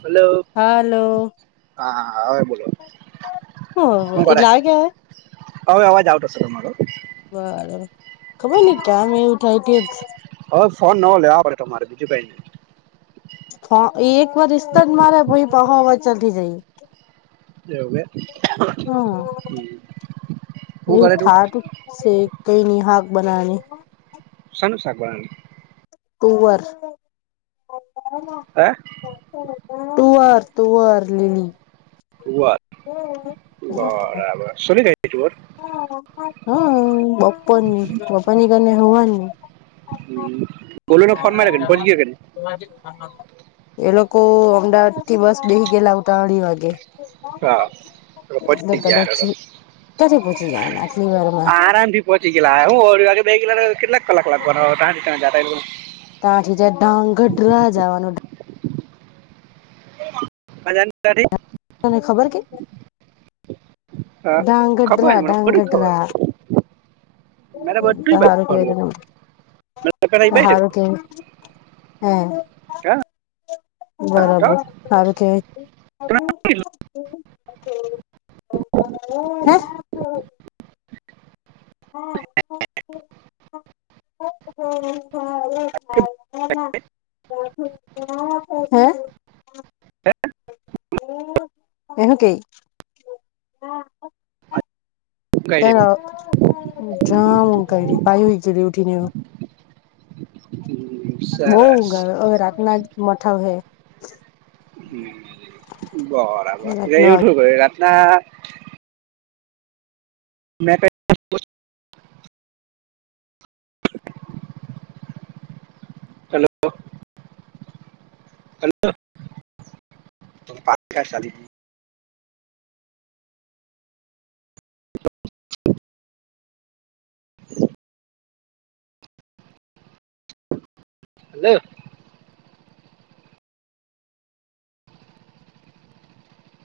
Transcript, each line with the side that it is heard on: right: Hello.
left: હાલો.
right: હા હવે બોલ.
left: હ એ લાગ્યા.
right: અવે અવાજ આવતો સે તમારો.
left: બરો ખબર નઈ કેમ એવું થાય તે જ.
right: હવે ફોન નવો લેવા પડે તમારે બીજું કાઈ ની.
left: ફો એ એક વાર રિસ્તો જ મારે પહી પાહો અવાજ ચાલુ થઇ જાય.
right: લે હવે.
left: હા
right: હુ કરે તુ?
left: સે કઈ ની હાક બનાવાની.
right: શેનું શાક બનાવાની?
left: તુવર.
right: હે
left: તુઅર તુઅર લિલી
right: તુવર બરાબર સોલી કાયઢી તુવર?
left: હમ્મ બપોરની પપ્પા ની કઈને હવાય ની
right: હમ્મ, ભોલુ ને ફોન માયરો કે ની પોચી ગીયો કે ની.
left: હું આજે એ લોકો અમદાવાદ થી બસ બેહી ગેલા ઉતા અઢી વાગે.
right: હા એ [unintelligible]
left: કયાથી પોહચી જવાના આટલી વાર માં.
right: આરામ થી પોહોંચિ ગેલા હું અઢી વાગે બેહી ગેલા કેટલા કલાક લગવાના તાથી જતા એ લોકો ને.
left: તાઠી જ ટાંગઢરા જાવાનું.
right: [unintelligible]
left: તને ખબર કે?
right: હા ખબર
left: ઢાંગડ્રા..
right: છે મને બધું જ ખબર
left: ઢાંગડ્રા...
right: મારે
left: ત
right: બધું જ
left: હારુ
right: ખબર
left: કેવાય
right: મેં પેલા ઈ
left: તો હારુ કે હમ્મ.
right: કયાં?
left: બરાબર, હારુ કેવાય. [unintelligible] હે! હમ્મ.
right: [unintelligible]
left: [unintelligible] [unintelligible] એનું કેઈ [unintelligible] ત
right: તો
left: જામ કઈરી પાઈ હોજડી ઉઠી ને
right: હમ
left: બોઉ
right: સરસ
left: ઊંઘાવે હવે રાતના જ મઠા વહે.
right: હ બરાબર એ
left: રાતનો
right: એવું થુંય રાતના મેં ત. હલો [unintelligible] પ [unintelligible] હલો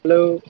right: હલો